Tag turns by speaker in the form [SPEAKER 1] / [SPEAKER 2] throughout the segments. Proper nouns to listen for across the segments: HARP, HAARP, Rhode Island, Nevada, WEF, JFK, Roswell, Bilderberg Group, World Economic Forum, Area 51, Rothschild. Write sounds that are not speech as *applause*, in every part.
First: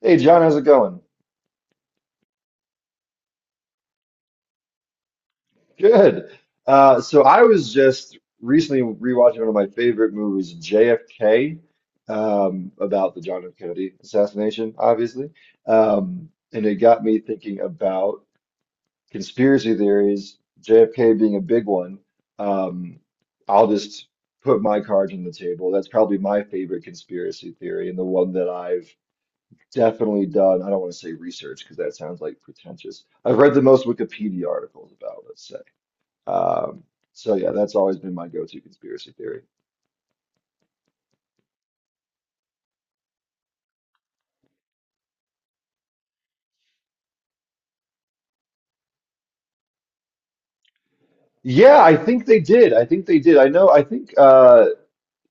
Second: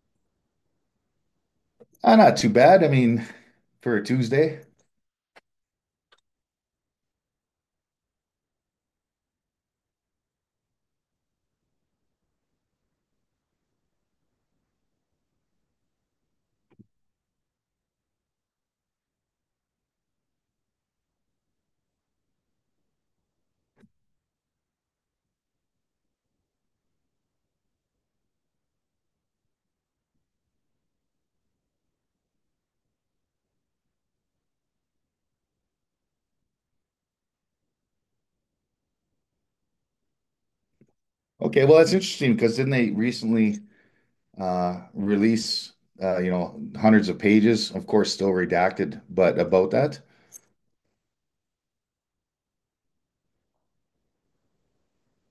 [SPEAKER 1] Hey John, how's it going?
[SPEAKER 2] Not too bad. I mean, for a Tuesday.
[SPEAKER 1] Good. So I was just recently rewatching one of my favorite movies, JFK, about the John F. Kennedy assassination, obviously. And it got me thinking about conspiracy theories, JFK being a big one. Um, I'll just put my cards on the table. That's probably my favorite conspiracy theory and the one that I've definitely done. I don't want to say research because that sounds like pretentious. I've read the most Wikipedia articles about, let's say. Um, so yeah, that's always been my go-to conspiracy theory.
[SPEAKER 2] Okay, well, that's interesting because didn't they recently release hundreds of pages, of course, still redacted, but about that?
[SPEAKER 1] Yeah, I think they did. I think they did. I know. I think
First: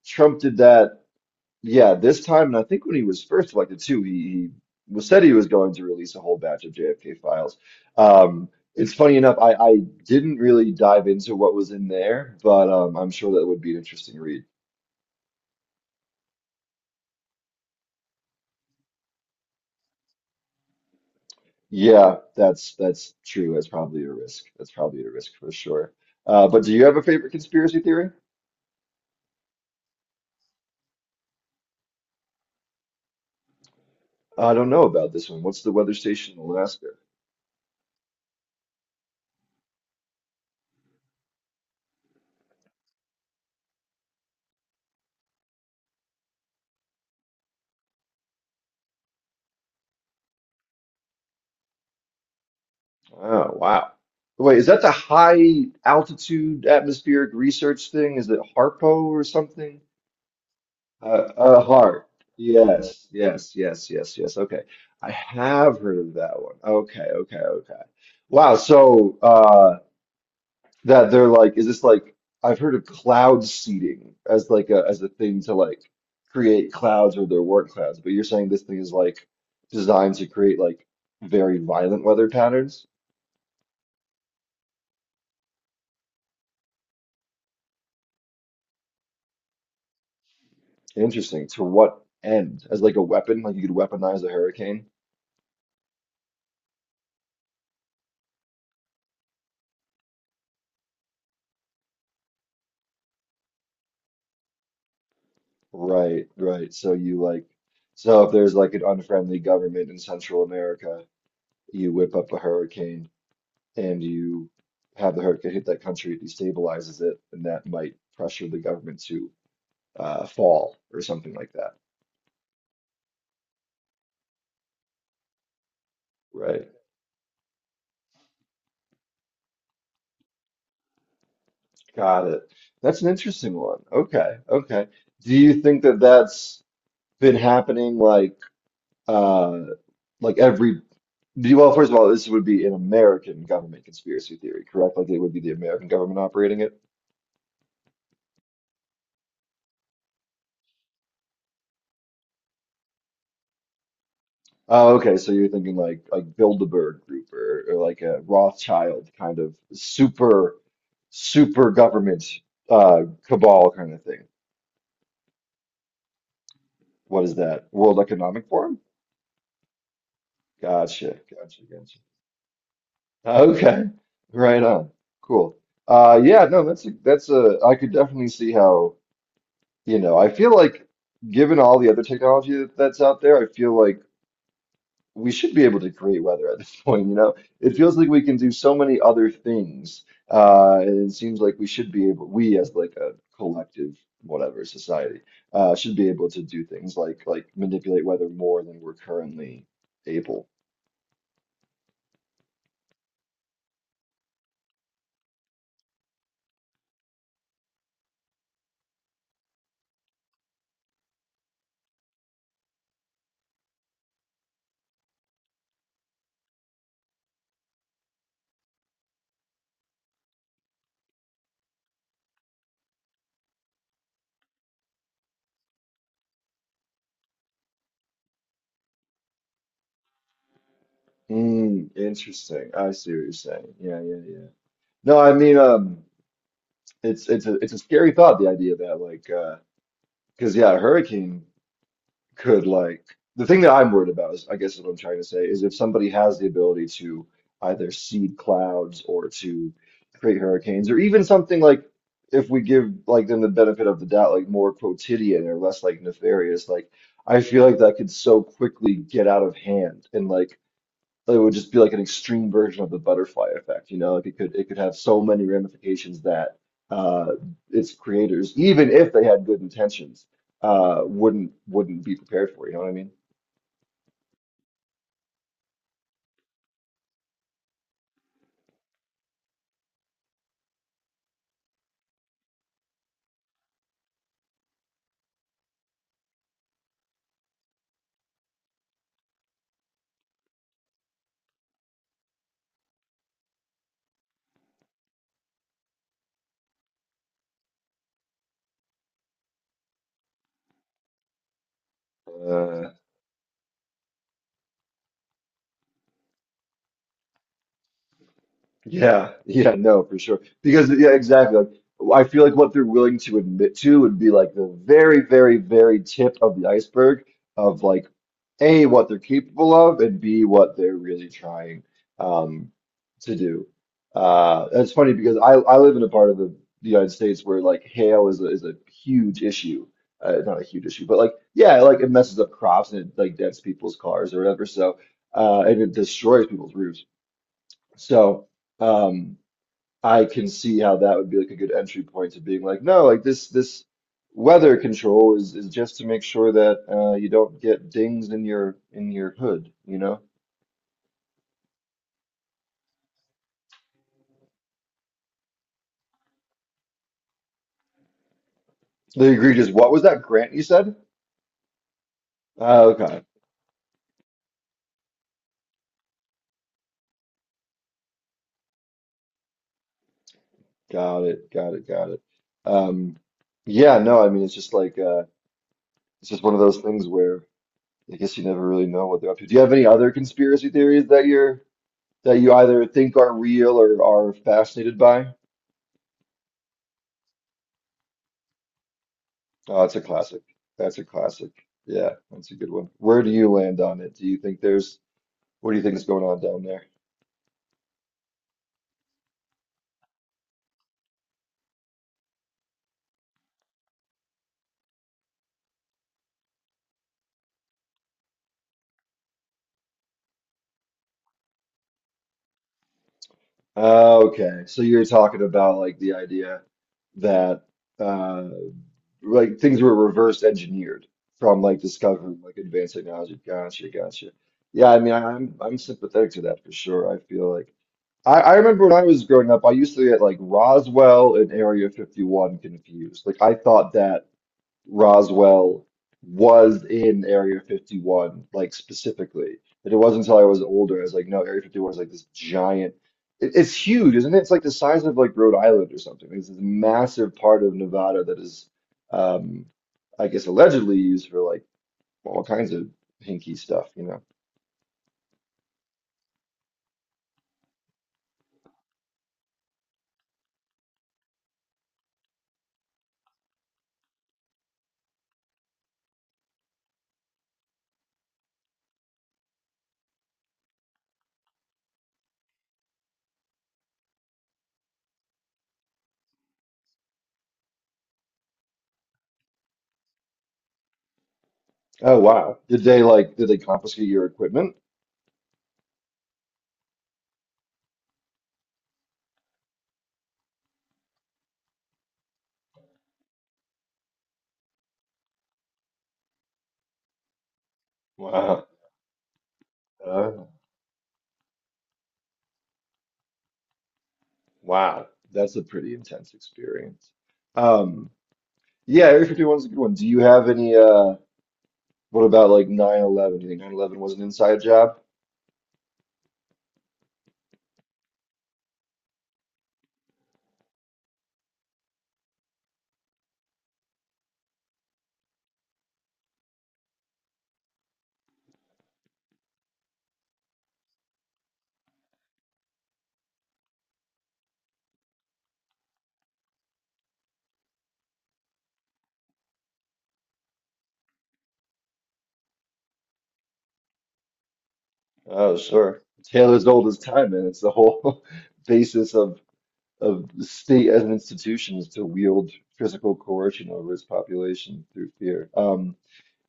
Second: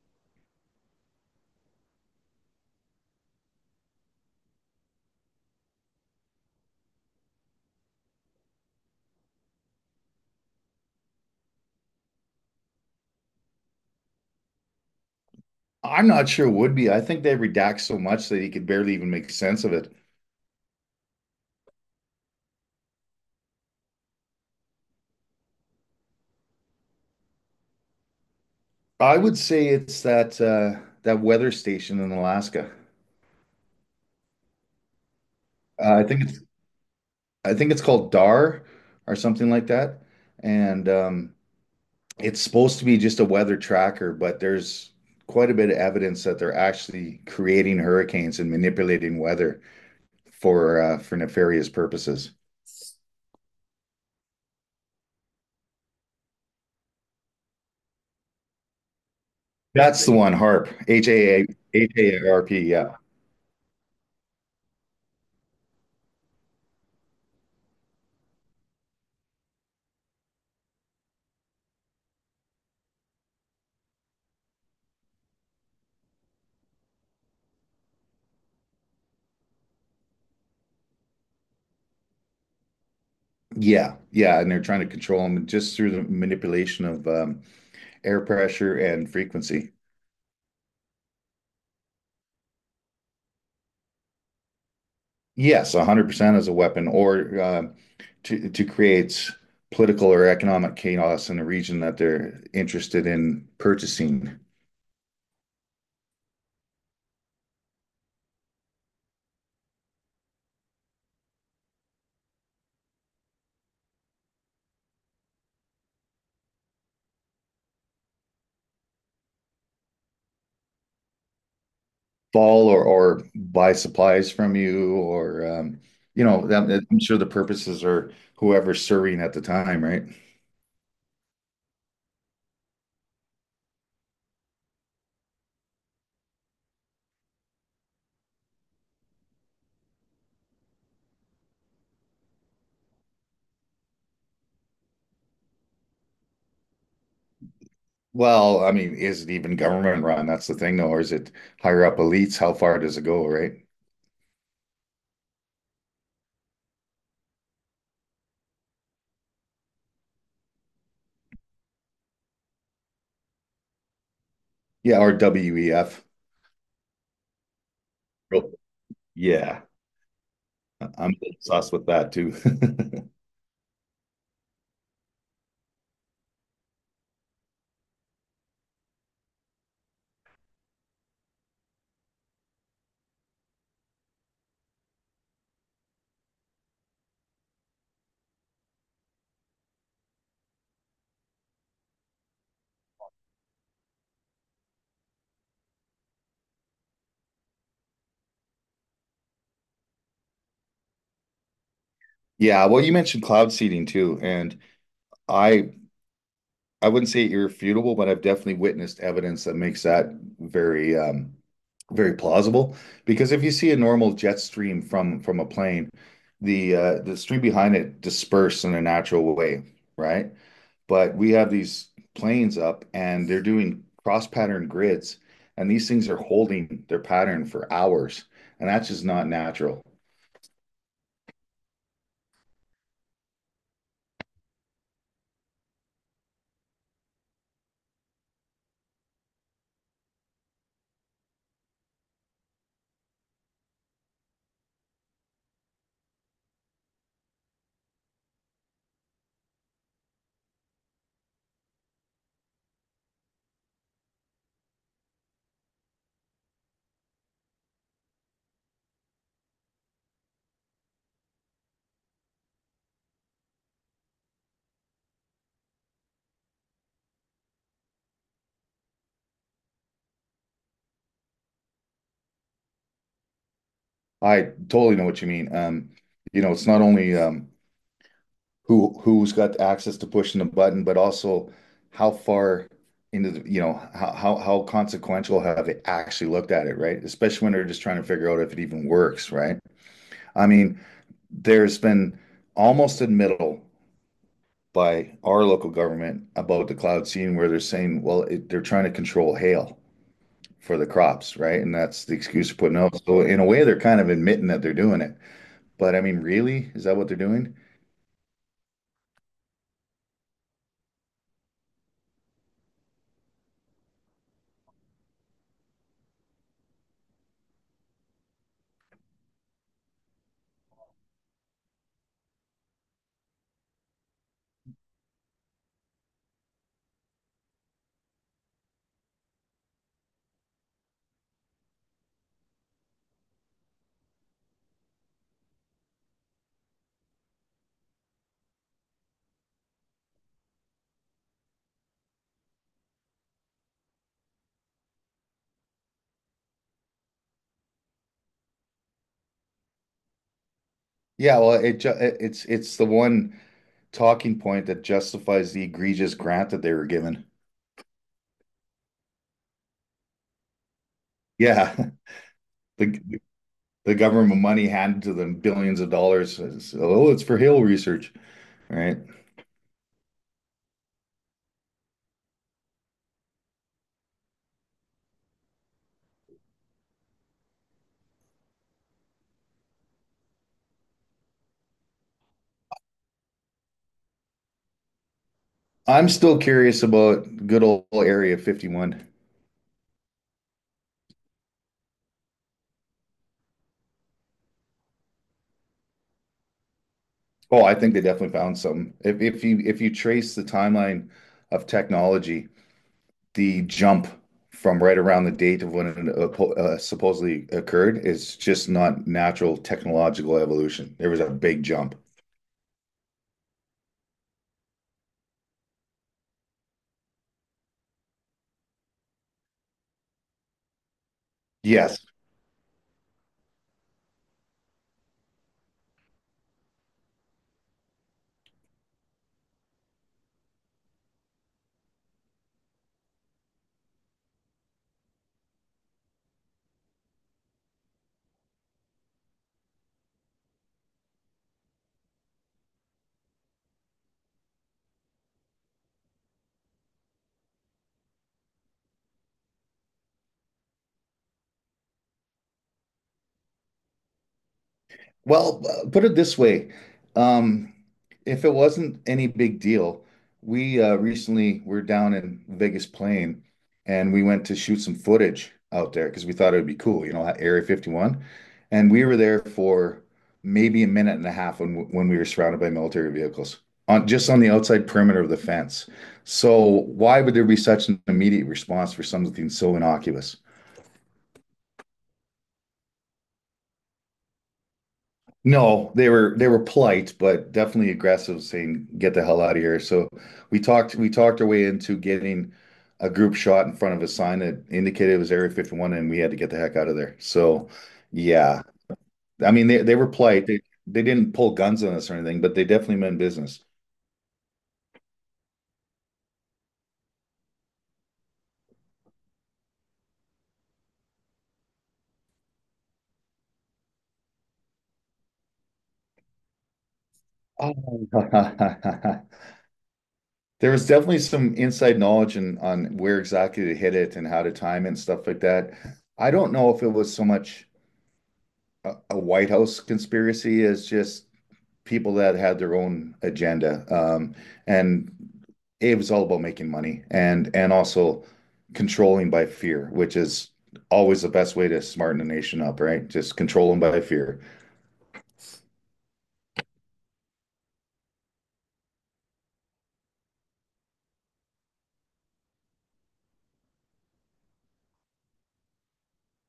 [SPEAKER 1] Trump did that. Yeah, this time, and I think when he was first elected too, he was said he was going to release a whole batch of JFK files. Um, it's funny enough, I didn't really dive into what was in there, but I'm sure that would be an interesting read.
[SPEAKER 2] I'm not sure it would be. I think they redact so much that you could barely even make sense of it.
[SPEAKER 1] Yeah, that's true. That's probably a risk. That's probably a risk for sure. But do you have a favorite conspiracy theory?
[SPEAKER 2] I would say it's that that weather station in Alaska.
[SPEAKER 1] I don't know about this one. What's the weather
[SPEAKER 2] Uh, I think
[SPEAKER 1] station in
[SPEAKER 2] it's
[SPEAKER 1] Alaska?
[SPEAKER 2] I think it's called DAR or something like that, and it's supposed to be just a weather tracker, but there's quite a bit of evidence that they're actually creating hurricanes and manipulating weather for nefarious purposes.
[SPEAKER 1] Oh, wow. Wait, is that the high altitude atmospheric research thing? Is it HARPO or something?
[SPEAKER 2] That's the one, HARP, H
[SPEAKER 1] Uh,
[SPEAKER 2] A A H
[SPEAKER 1] HARP.
[SPEAKER 2] A R P. Yeah.
[SPEAKER 1] Yes, yes, yes, yes, yes. Okay. I have heard of that one. Okay, okay, okay. Wow. That they're like, is this like I've heard of cloud seeding as like a thing to like create clouds or there weren't clouds, but you're saying this thing is like designed to create like very violent weather patterns?
[SPEAKER 2] Yeah, yeah, and they're trying to control them just through the manipulation of air pressure and frequency.
[SPEAKER 1] Interesting. To what end? As like a weapon, like you could weaponize a hurricane?
[SPEAKER 2] Yes, 100% as a weapon or to create political or economic chaos in a region that they're interested in purchasing,
[SPEAKER 1] Right, right. So you like so if there's like an unfriendly government in Central America, you whip up a hurricane and you have the hurricane hit that country, it destabilizes it, and that might pressure the government to fall or something like that,
[SPEAKER 2] fall or buy supplies from you or you know,
[SPEAKER 1] right?
[SPEAKER 2] I'm sure the purposes are whoever's serving at the time, right?
[SPEAKER 1] Got it. That's an interesting one. Okay, okay. Do you think that that's been happening uh like every do you, well, first of all, this would be an American government conspiracy theory, correct? Like it would be the American government operating it.
[SPEAKER 2] Well, I mean, is it even government run? That's the thing, though, or is it higher up elites? How far does it go, right?
[SPEAKER 1] Oh, okay. So you're thinking like Bilderberg Group or like a Rothschild kind of super super government cabal kind of thing.
[SPEAKER 2] Yeah, or WEF.
[SPEAKER 1] What is that? World Economic
[SPEAKER 2] Real-
[SPEAKER 1] Forum?
[SPEAKER 2] Yeah, I- am
[SPEAKER 1] Gotcha, gotcha,
[SPEAKER 2] obsessed with
[SPEAKER 1] gotcha.
[SPEAKER 2] that too. *laughs*
[SPEAKER 1] Okay, right on. Cool. Yeah, no, that's a, I could definitely see how, you know, I feel like given all the other technology that's out there, I feel like we should be able to create weather at this *laughs* point, you know? It feels like we can do so many other things. And it seems like we should be able, we as like a collective, whatever society, should be able to do things like manipulate weather more than we're currently able.
[SPEAKER 2] Yeah, well, you mentioned cloud seeding too, and I I wouldn't say irrefutable, but I've definitely witnessed evidence that makes that very very plausible. Because if you see a normal jet stream from a plane, the stream behind it disperses in a natural way, right? But we have these planes up, and they're doing cross-pattern grids, and these things are holding their pattern for hours, and that's just not natural.
[SPEAKER 1] Mm, interesting. I see what you're saying. Yeah, yeah, yeah. No, I mean, it's it's a scary thought, the idea that like, because yeah, a hurricane could like the thing that I'm worried about is, I guess, is what I'm trying to say is if somebody has the ability to either seed clouds or to create hurricanes or even something like if we give like them the benefit of the doubt, like more quotidian or less like nefarious, like I feel like that could so quickly get out of hand and like it would just be like an extreme version of the butterfly effect, you know, like it could have so many ramifications that uh, its creators, even if they had good intentions, wouldn't be prepared for, you know what I mean?
[SPEAKER 2] I totally know what you mean. You know, it's not only who's got access to pushing the button, but also how far into the, you know, how consequential have they actually looked at it, right? Especially when they're just trying to figure out if it even works, right? I mean, there's been almost a middle by our local government about the cloud seeding, where they're saying, well, it, they're trying to control hail for the crops, right? And that's the excuse they're putting
[SPEAKER 1] Uh,
[SPEAKER 2] out. So in a way, they're kind of admitting that they're doing it. But I mean, really, is that what they're doing?
[SPEAKER 1] Yeah, yeah, no, for sure. Because yeah, exactly. Like, I feel like what they're willing to admit to would be like the very, very, very tip of the iceberg of like A, what they're capable of, and B, what they're really trying um to do. That's funny because I live in a part of the United States where like hail is a huge issue. Not a huge issue, but like yeah, like it messes up crops and it like dents people's cars or whatever. So and it destroys people's roofs. So um I can see how that would be like a good entry point to being like, no, like this weather control is just to make sure that you don't get dings in your hood, you know?
[SPEAKER 2] Yeah, well, it's the one talking point that justifies the egregious grant that they were given.
[SPEAKER 1] The egregious, what was that grant you said?
[SPEAKER 2] Yeah, *laughs*
[SPEAKER 1] Oh,
[SPEAKER 2] the
[SPEAKER 1] okay,
[SPEAKER 2] the government money handed to them billions of dollars. It's, oh, it's for hail research, right?
[SPEAKER 1] got it, got it, got it. Um, yeah, no, I mean it's just like it's just one of those things where I guess you never really know what they're up to. Do you have any other conspiracy theories that you're that you either think are real or are fascinated by?
[SPEAKER 2] I'm still curious about good old Area 51.
[SPEAKER 1] Oh, that's a classic. That's a classic. Yeah, that's a good one. Where do you land on it? Do you think there's, what do you think is going on down there?
[SPEAKER 2] Oh, I think they definitely found some. If you trace the timeline of technology, the jump from right around the date of when it supposedly occurred is just not natural technological evolution. There was a big jump.
[SPEAKER 1] Oh, okay. So you're talking about like the idea that uh like things were reverse engineered from like
[SPEAKER 2] Yes.
[SPEAKER 1] discovering like advanced technology. Gotcha, gotcha. Yeah, I mean I'm sympathetic to that for sure. I feel like I remember when I was growing up, I used to get like Roswell and Area 51 confused. Like I thought that Roswell was in Area 51, like specifically. But it wasn't until I was older, I was like, no, Area 51 is like this giant. It's huge, isn't it? It's like the size of like Rhode Island or something. It's this massive part of Nevada that is, um, I guess, allegedly used for like all kinds of hinky stuff, you know?
[SPEAKER 2] Well, put it this way, um, if it wasn't any big deal, we recently were down in Vegas Plain, and we went to shoot some footage out there because we thought it would be cool, you know, at Area 51. And we were there for maybe a minute and a half when we were surrounded by military vehicles on just on the outside perimeter of the fence. So why would there be such an immediate response for something so innocuous?
[SPEAKER 1] Oh, wow. Did they like, did they confiscate your equipment?
[SPEAKER 2] No, they were polite, but definitely aggressive, saying "Get the hell out of here." So we talked our way into getting a group shot in front of a sign that indicated it was Area 51, and we had to get the heck out of there. So yeah,
[SPEAKER 1] Wow.
[SPEAKER 2] I mean they were
[SPEAKER 1] Uh,
[SPEAKER 2] polite. They didn't pull guns on us or anything, but they definitely meant business.
[SPEAKER 1] wow. That's a pretty intense experience. Um, yeah, Area 51 is a good one. Do you have any what about like 9/11? Do you think 9/11 was an inside job?
[SPEAKER 2] Oh. *laughs* There was definitely some inside knowledge on where exactly to hit it and how to time it and stuff like that. I don't know if it was so much a White House conspiracy as just people that had their own agenda. And it was all about making money and also controlling by fear, which is always the best way to smarten a nation up, right? Just control them by fear.
[SPEAKER 1] Oh, sure. Tale as old as time, and it's the whole *laughs* basis of the state as an institution is to wield physical coercion over its population through fear.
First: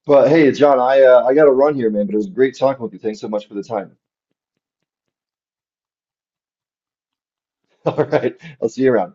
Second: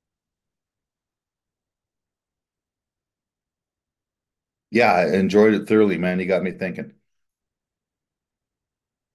[SPEAKER 1] But hey, John, I got to run here, man. But it was great talking with you. Thanks so much for the time.
[SPEAKER 2] Yeah, I enjoyed it thoroughly, man. You got me thinking.
[SPEAKER 1] *laughs* All right, I'll see you around.